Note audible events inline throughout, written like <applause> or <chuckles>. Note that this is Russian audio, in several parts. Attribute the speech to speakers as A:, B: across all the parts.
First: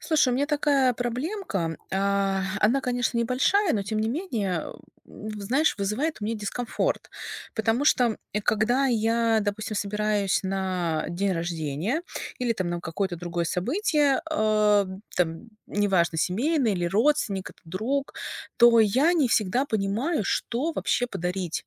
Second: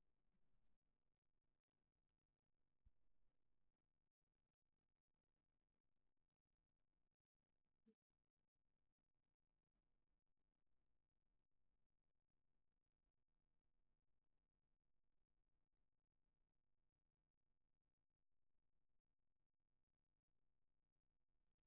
A: Слушай, у меня такая проблемка. А, она, конечно, небольшая, но, тем не менее, а, у, в знаешь, вызывает у меня дискомфорт. Потому что, м, э, когда я, допустим, собираюсь на день рождения или там на какое-то другое событие, а, там, неважно, семейное или родственник это, друг, то я не всегда понимаю, что вообще подарить.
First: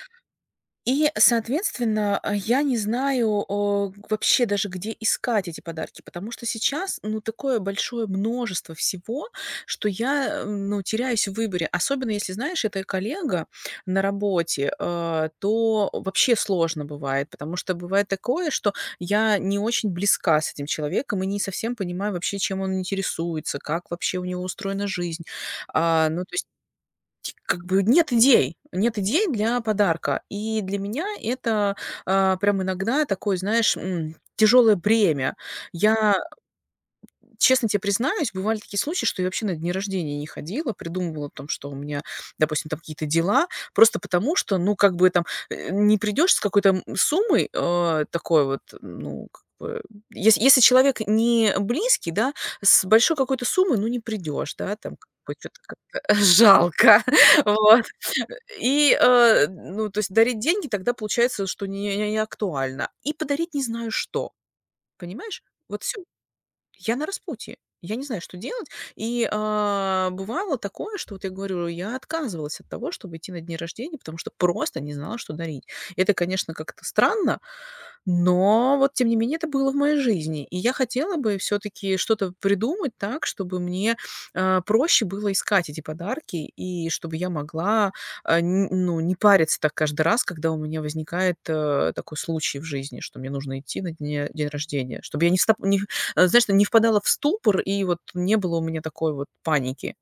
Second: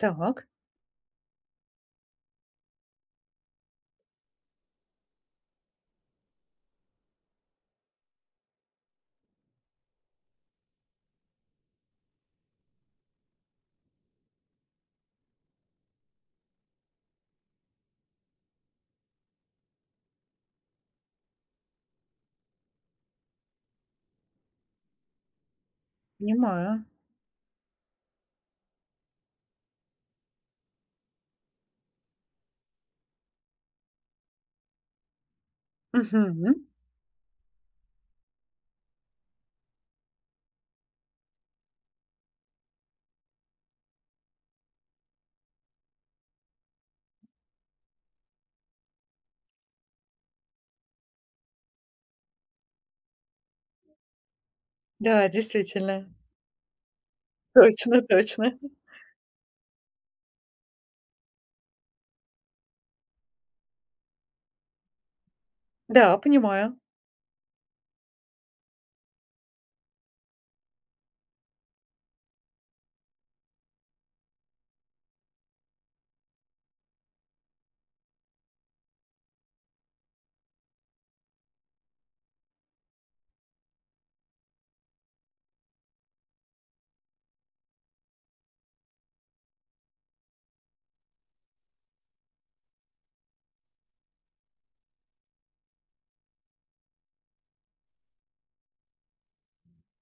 B: Так.
A: И, соответственно, а, я не знаю, о, г вообще даже где искать эти подарки. Потому что сейчас, ну, такое большое множество всего, что я, ам, ну, теряюсь в выборе. Особенно если, знаешь, это коллега на работе, а, то вообще сложно бывает. Потому что бывает такое, что я не очень близка с этим человеком и не совсем понимаю вообще, чем он интересуется, как вообще у него устроена жизнь. А, ну, то есть
B: Понимаю.
A: как бы нет идей, нет идей для подарка, и для меня это, а, прям иногда такой, знаешь, м, тяжелое бремя. Я э,
B: Мгм.
A: честно те признаюсь, бывали такие случаи, что я вообще на дни рождения не ходила. Придумывала о том, что у меня, допустим, там какие-то дела, просто потому, что, ну, как бы там, э, не придешь с какой-то м суммой, а, такой вот, ну, как бы, есь если человек не близкий, да, с большой какой-то суммой, ну, не придешь, да, там как
B: Да,
A: бы чё-то
B: действительно.
A: как-то жалко.
B: <chuckles>
A: Вот.
B: Точно точно.
A: И, а, д ну, то есть дарить деньги тогда получается, что не не актуально. И подарить не знаю что. Понимаешь? Вот всё
B: Да, понимаю.
A: Я на распутье. Я не знаю, что делать. И, а, бывало такое, что вот я говорю, я отказывалась от того, чтоб идти на дни рождения, потому что просто не знала, что дарить. Это, конечно, как-то странно. Но вот, тем не менее, это было в моей жизни, и я хотела бы всё-таки что-то придумать так, чтобы мне, а, проще было искать эти подарки и чтобы я могла, а, нь ну, не париться так каждый раз, когда у меня возникает, а, такой случай в жизни, что мне нужно идти на дне день рождение, чтобы я не стап не, а, знаешь, ну, не впадала в ступор. И вот не было у меня такой вот паники.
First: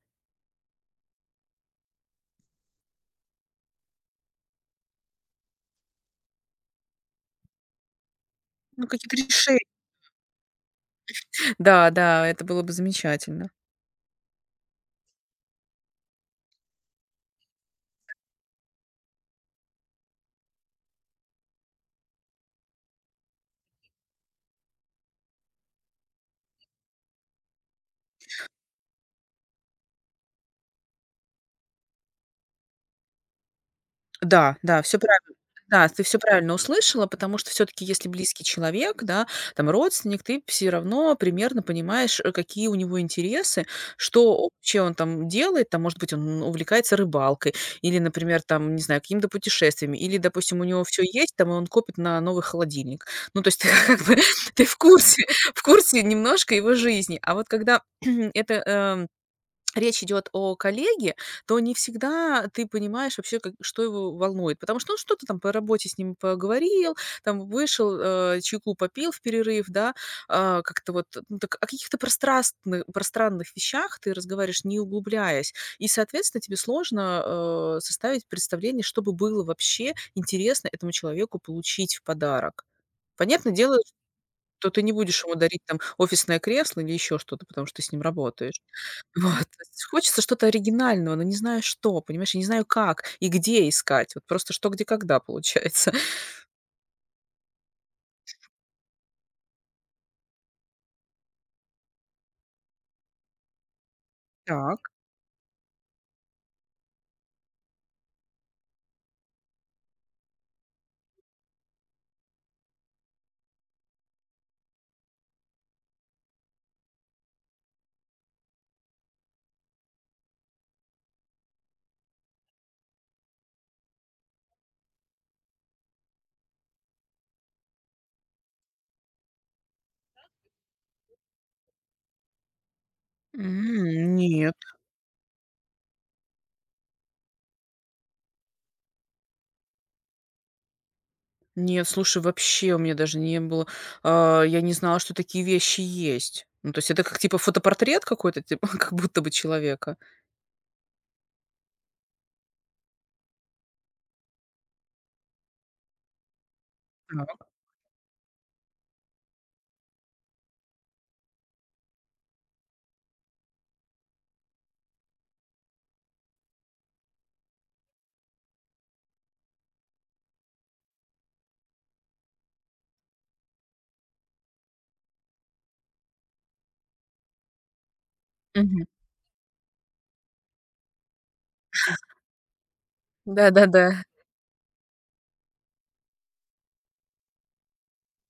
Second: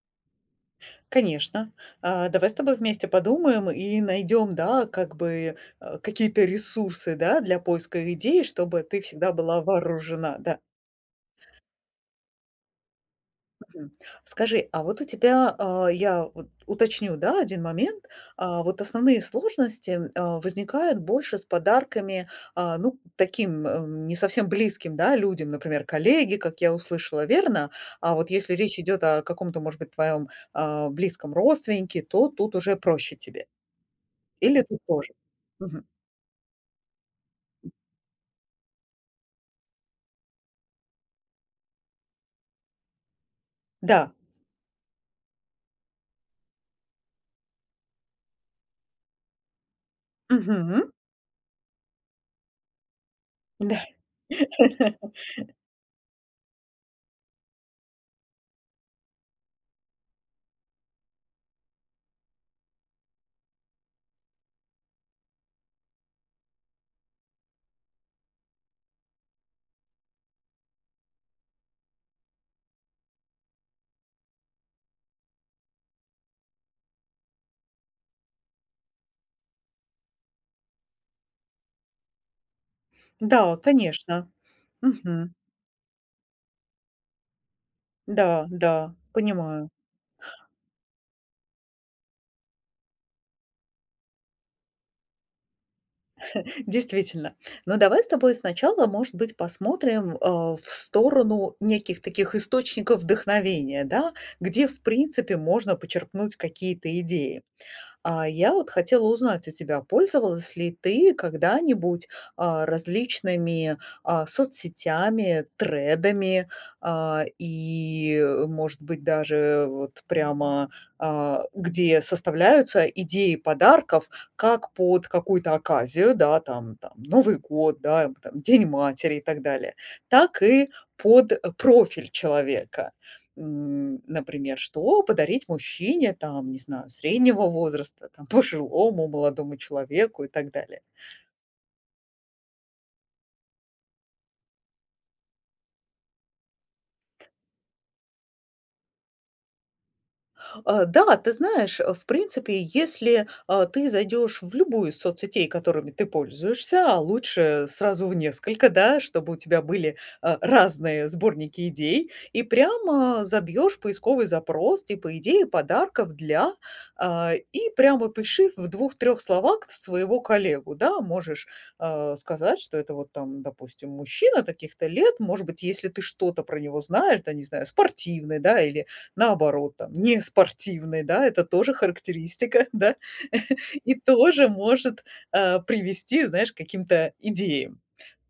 B: Конечно. А, давай с тобой вместе подумаем и найдём, да, как бы, а, какие-то ресурсы, да, для поиска идей, и чтобы
A: Ну,
B: ты
A: какие-то
B: всегда
A: решень
B: была вооружена, да.
A: <chuckles> Да-да, это было бы замечательно.
B: Мгм. Скажи, а вот у тебя, а, я вот уточню, да, 1 момент. А, вот основные сложности, м а, возникают больше с подарками, а, ну, таким, ам, не совсем близким, да, людям, например, коллеги, как я услышала, верно? А вот если речь идёт о каком-то, может быть, твоём, а, близком родственнике, то тут уже проще тебе?
A: Да,
B: Или тут
A: да, всё
B: тоже?
A: прави
B: Мгм.
A: да, ты всё правильно услышала. Потому что всё-таки, если близкий человек, да, там родственник, ты всё равно примерно понимаешь, э, какие у него интересы,
B: Да.
A: что вообще он он там делает. Там, может быть, он увлекается рыбалкой или, например, там, не знаю, какими-то путешествиями, или, допустим, у него
B: Мгм.
A: всё есть, там, и он копит на новый холодильник. Ну, то есть, ты,
B: Да.
A: как бы, ты в
B: <laughs>
A: курсе в курсе немножко его жизни. А вот когда <clears throat> эта, эм, речь идёт о коллеге, то не всегда ты понимаешь вообще, как и что его волнует. Потому что он что-то там по работе с ним поговорил, там, вышел, а, чайку попил в перерыв, да? А, как-то вот, ну, так о каких-то прострастны пространных вещах ты разговариваешь, не углубляясь, и, соответственно, тебе сложно, а, составить представление, что бы было вообще интересно этому человеку получить в подарок.
B: Да,
A: Понятно
B: вот,
A: дело, ч
B: конечно.
A: то ты не будешь ему
B: Мгм.
A: дарить там офисное кресло или ещё что-то, потому что ты с ним
B: Н-да,
A: работаешь.
B: да,
A: Вот, <exhales> то
B: понимаю.
A: есть, хочется что-то оригинального, но не знаешь, что. Понимаешь, я не знаю, как и где искать. Вот просто "Что? Где? Когда?" Получается.
B: <chuckles> Действительно. Ну, давай с тобой сначала, может быть, посмотрим, а, в сторону неких таких источников вдохновения, да, где в
A: Так.
B: принципе можно почерпнуть какие-то идеи. А, я вот хотела узнать у тебя, пользовалась ли ты когда-нибудь, а, различными, а, соцсетями, тредами, а, и, э, может быть, даже вот прямо, а, где составляются идеи подарков как под какую-то оказию, да, там там: Новый год, да, эм, там, День матери и так далее. Так и под профиль человека. М,
A: М, нет.
B: например, что подарить мужчине, там, не знаю, среднего возраста, там, пожилому, молодому человеку и так далее.
A: Нет, слушай, вообще у меня даже не было а, я не знала, что такие вещи есть. Ну, то есть это как, типа, фотопортрет какой-то, <chuckles> типа, как будто бы человека?
B: А, да, ты знаешь, а, в принципе, если, а, ты зайдёшь в любую из соцсетей, которыми ты пользуешься, а
A: Так.
B: лучше сразу в несколько, да, чтобы у тебя были, а, разные сборники идей, и прямо забьёшь поисковый запрос, типа, "идеи подарков для", а, и прямо опиши в 2-3 словах своего коллегу, да. Можешь, а, сказать, что это вот, там, допустим, мужчина таких-то лет. Может быть, если ты что-то про него знаешь, да, не знаю, спортивный, да,
A: Мгм.
B: или, наоборот, там, неспортивный, да, это тоже
A: Ха.
B: характеристика, <chuckles> да.
A: Да-да-да.
B: И тоже может, а, привести, знаешь, к каким-то идеям.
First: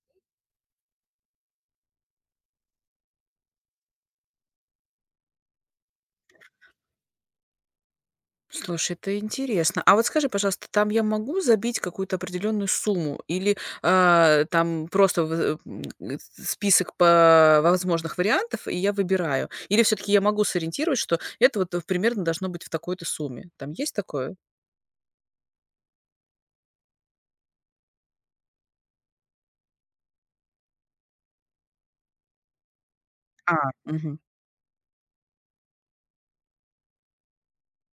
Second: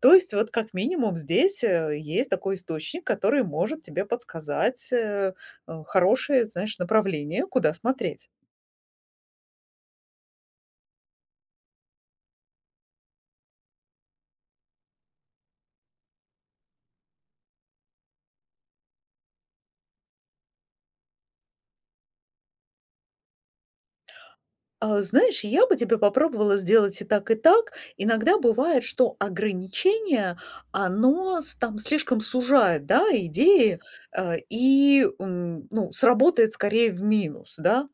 B: То есть вот как минимум здесь, э, есть такой источник, который может тебе подсказать, э, а, хорошее, знаешь, направление, куда смотреть.
A: Слушай, это интересно. А вот скажи, пожалуйста, там я могу забить какую-то определенную сумму или, а, э, там просто вызы м этот список по возможных вариантов, и я выбираю. Или всё-таки я могу сориентировать, что это вот в примерно должно быть в такой-то сумме. Там есть такое?
B: А, знаешь, я бы тебе попробовала сделать и так, и так. Иногда бывает, что ограничение, оно с там слишком сужает, да,
A: А,
B: идеи,
A: мгм.
B: а, и, м, ну, сработает скорее в минус, да.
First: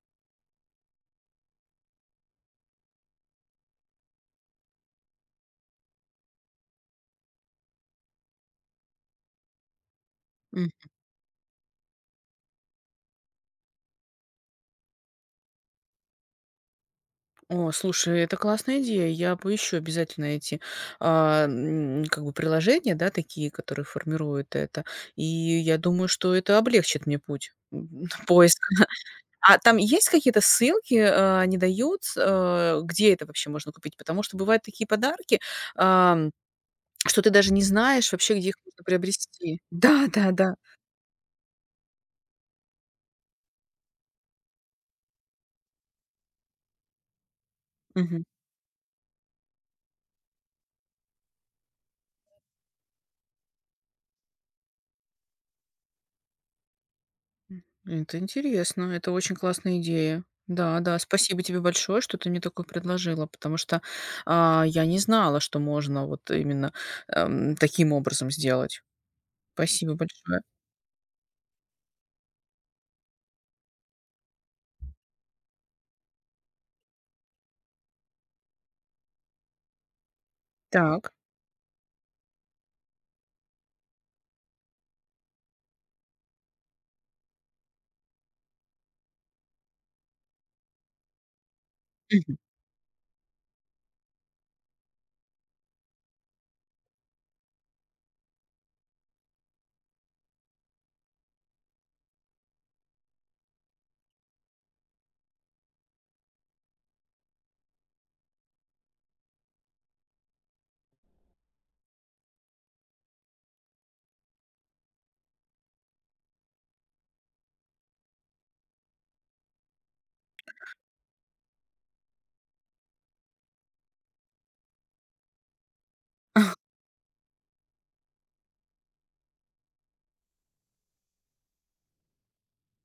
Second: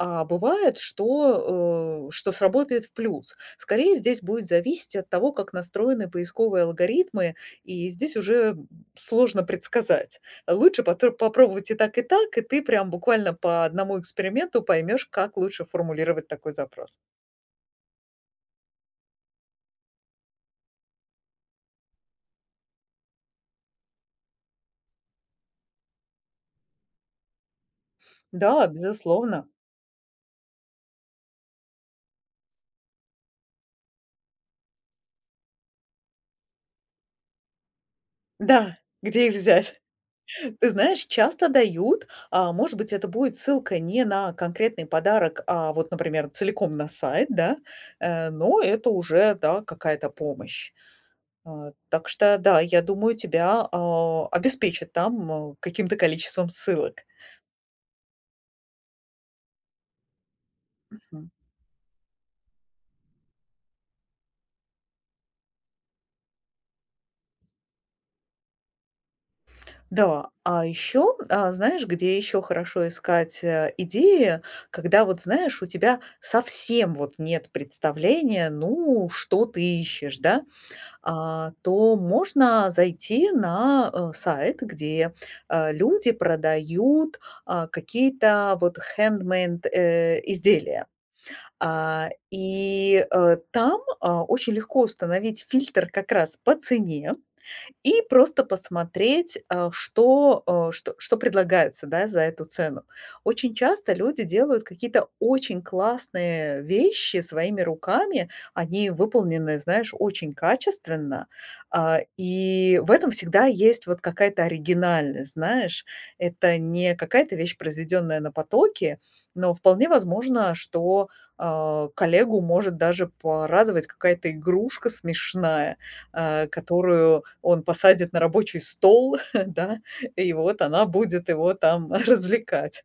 B: А бывает, что, о, что сработает в плюс. Скорее, здесь будет зависеть от того, как настроены поисковые алгоритмы. И здесь уже, м, сложно предсказать. А
A: Мгм.
B: лучше потр попробовать и так, и так. И ты прям буквально по 1 эксперименту поймёшь, как лучше формулировать такой запрос.
A: О, слушай, это классная идея. Я поищу обязательно эти, а, м, как бы приложения, да, такие, которые формируют это. И я думаю, что это облегчит мне путь, м, поиск,
B: Да,
A: да.
B: безусловно.
A: А там есть какие-то ссылки, э, они дают с э, где это вообще можно купить? Потому что бывают такие подарки, а, что ты даже не знаешь вообще, где их
B: Да.
A: можно
B: Где их
A: приобрести.
B: взять?
A: Да, да, да.
B: Ты знаешь, часто дают, а, может быть, это будет ссылка не на конкретный подарок, а вот, например, целиком на сайт, да?
A: Мгм.
B: Э, но это уже, да, какая-то помощь. Э, так что да, я думаю, тебя, а, обеспечат там, э, каким-то количеством ссылок.
A: М. Это интересно. Это очень классная идея. Да, да.
B: Мгм.
A: Спасибо тебе большое, что ты мне такое предложила, потому что, а, я не знала, что можно вот именно, эм, таким образом сделать. Спасибо
B: Да.
A: большое.
B: А еще, а, знаешь, где еще хорошо искать, э, идеи, когда вот знаешь, у тебя совсем вот нет представления, ну, что ты ищешь, да,
A: Так.
B: а, то можно зайти на, э, сайт, где, э, люди продают, а, какие-то вот хендмейд, э, изделия. А,
A: Мгм.
B: и, э, там, а, очень легко установить фильтр как раз по цене и просто посмотреть, а, что, э, что что предлагается, да, за эту цену. Очень часто люди делают какие-то очень классные вещи своими руками. Они выполнены, знаешь, очень качественно. А, и в этом всегда есть вот какая-то оригинальность, знаешь. Это не какая-то вещь, произведённая на потоке. Но вполне возможно, что, а, коллегу может даже порадовать какая-то игрушка смешная, э,
A: <chuckles>
B: которую он посадит на рабочий стол, <chuckles> да, и вот она будет его там <chuckles> развлекать.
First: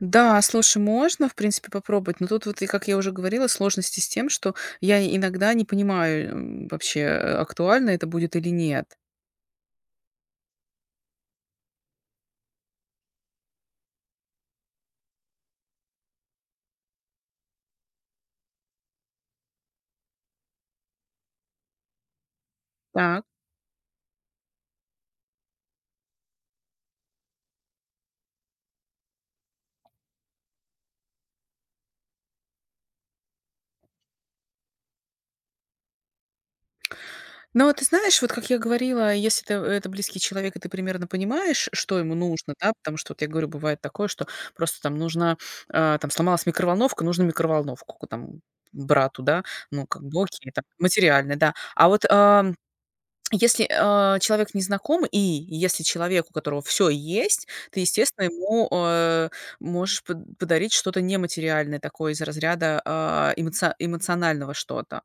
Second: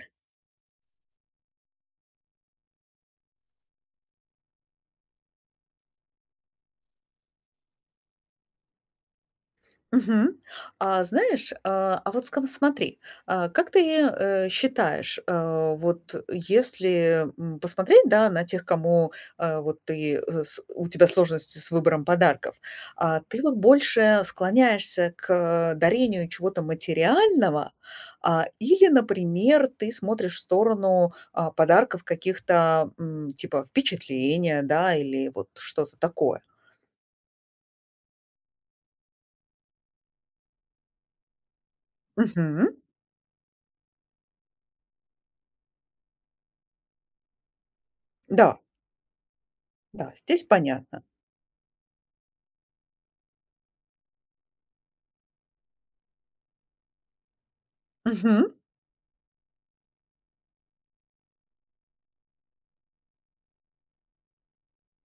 A: Да. Слушай, можно, в принципе ,попробовать, но тут вот, и как я уже говорила, сложности с тем, что я иногда не понимаю, м, вообще актуально это будет или нет.
B: Мгм. А знаешь, а, а вот скам смотри, а как ты, э, считаешь, а вот если, м, посмотреть, да, на тех, кому, а, вот ты, э, с у тебя сложности с выбором подарков, а
A: Так.
B: ты вот больше склоняешься к, а, дарению чего-то материального, а, или, например, ты смотришь в сторону, а, подарков каких-то, м, типа впечатления, да, или вот что-то такое?
A: Ну, вот ты знаешь, вот как я говорила, если это, э, это близкий человек, и ты примерно понимаешь, что ему нужно, да?
B: Мгм.
A: Потому что вот я говорю, бывает такое, что просто там нужна а, там сломалась микроволновка, нужно микроволновку ку там
B: Да.
A: брату, да? Ну, как
B: Да,
A: бы
B: здесь
A: окей, там
B: понятно.
A: материальное, да. А вот, ам, если, а, человек незнакомый и если человек, у которого всё есть, ты, естественно,
B: Мгм.
A: ему, а, можешь под подарить что-то нематериальное. Такое из разряда, а, эмоци эмоционального что-то.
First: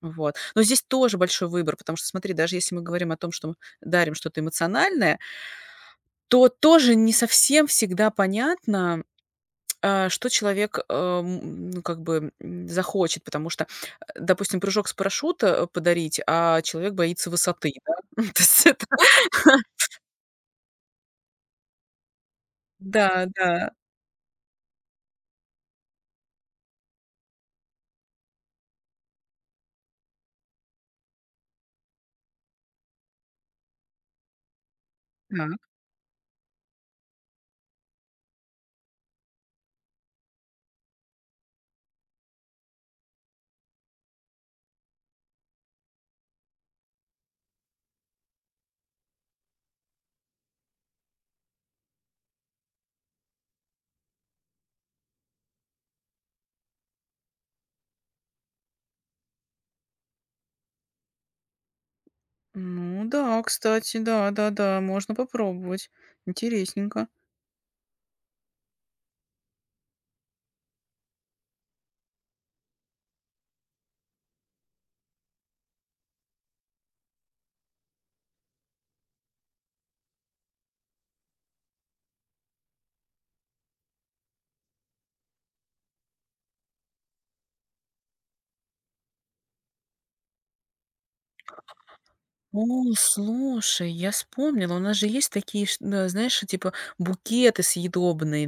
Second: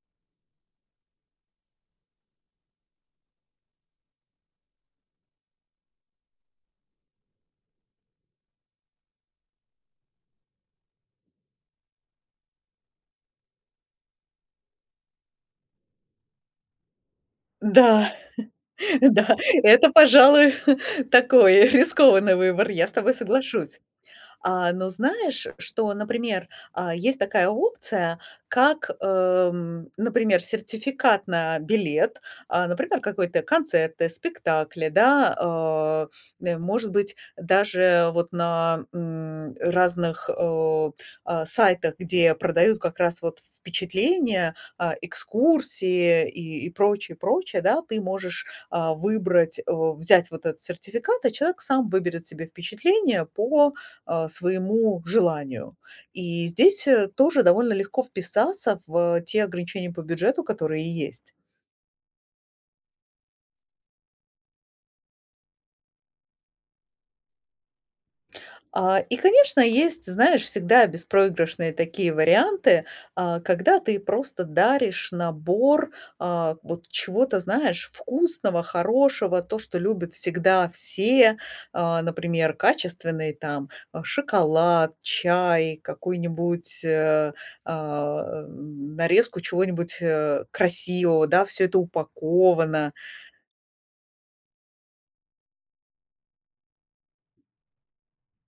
A: Вот. Но здесь тоже большой выбор, потому что смотри, даже если мы говорим о том, что, м, дарим что-то эмоциональное то тоже не совсем всегда понятно, а, что человек, а, м, ну, как бы, м, захочет. Потому что, а, допустим, прыжок с парашюта, а, подарить, а человек боится высоты, да?
B: Да,
A: Ну, то есть это.
B: <chuckles> да, это,
A: <laughs>
B: пожалуй, такой, э, рискованный выбор, я с тобой
A: Да, да.
B: соглашусь. А, но знаешь, что, например, а, есть такая опция, как, эм, например, сертификат на билет, а, например, какой-то концерты, спектакли, да.
A: Так.
B: А, э, может быть, даже вот на, м, разных, о а, сайтах, где продают как раз вот впечатления, а, экскурсии и, и прочее, и прочее, да. Ты можешь, а, выбрать, о взять вот этот сертификат, а человек сам выберет себе впечатление по, а, своему желанию. И здесь, э, тоже довольно легко вписаться в, э, те ограничения по бюджету, которые есть.
A: Ну да, кстати, да, да-да, можно попробовать. Интересненько.
B: А, и, конечно, есть, знаешь, всегда беспроигрышные такие варианты, а, когда ты просто даришь набор, а, вот чего-то, знаешь, вкусного, хорошего, то, что любят всегда все. А, например, качественный там, э, шоколад, чай, какую-нибудь, э, а, м, нарезку чего-нибудь, э, красивого, да. Всё это упаковано.
A: О, слушай, я вспомнила, у нас же есть такие, ш а, знаешь, э, типа букеты съедобные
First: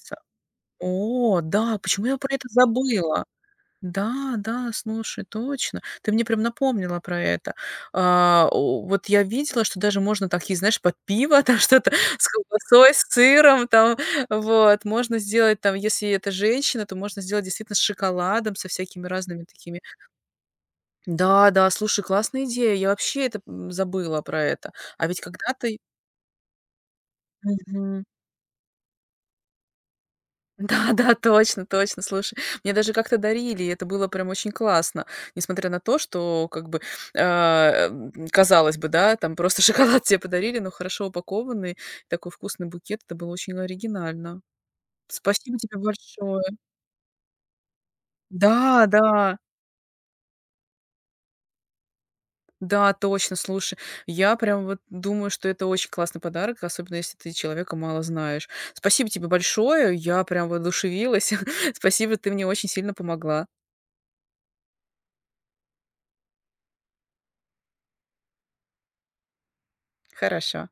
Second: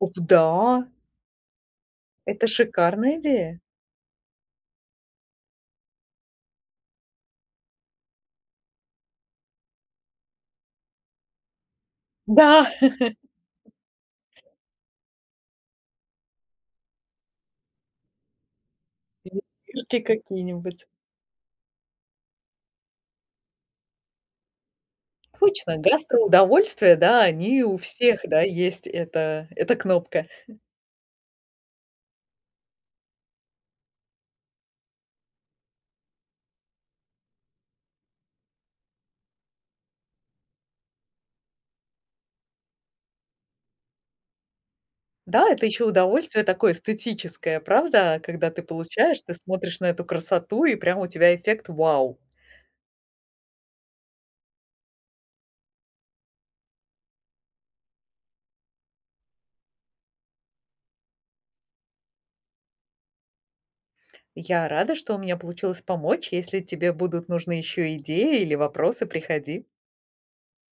B: Оп да!
A: О да! Почему я про
B: Это
A: это
B: шикарная
A: забыла?
B: идея.
A: Да, да. Слушай, точно, ты мне прям напомнила про это. А, о вот я видела, что даже можно такие, знаешь, под пиво там что-то с
B: Да!
A: колбасой, с сыром,
B: <laughs>
A: там, вот. Можно сделать там, если это женщина, то можно сделать действительно с шоколадом, со всякими
B: Или
A: разными такими.
B: книжки какие-нибудь.
A: Да, да. Слушай, классная идея. Я вообще это, м, забыла про это. А ведь когда-то
B: Точно,
A: и
B: гастроудовольствия, да, они у
A: Мгм.
B: всех, да, есть, эта эта кнопка. <chuckles>
A: Да, да, точно, точно. Слушай, мне даже как-то дарили, и это было прям очень классно, несмотря на то, что как бы, а, э, казалось бы, да, там просто шоколад те подарили, но хорошо упакованный, такой вкусный букет. Это было очень оригинально.
B: Да,
A: Спасибо
B: это
A: тебе
B: еще удовольствие
A: большое.
B: такое эстетическое, правда? Когда ты
A: Да,
B: получаешь, ты
A: да!
B: смотришь на эту красоту, и прямо у тебя эффект "вау".
A: Да, точно. Слушай, я прям вот думаю, что это очень классный подарок, особенно если ты человека мало знаешь. Спасибо тебе большое. Я прям воодушевилась. <chuckles> Спасибо. Ты мне очень сильно помогла.
B: Я рада, что у меня получилось помочь. Если тебе будут нужны еще идеи или вопросы, приходи.
A: Хорошо.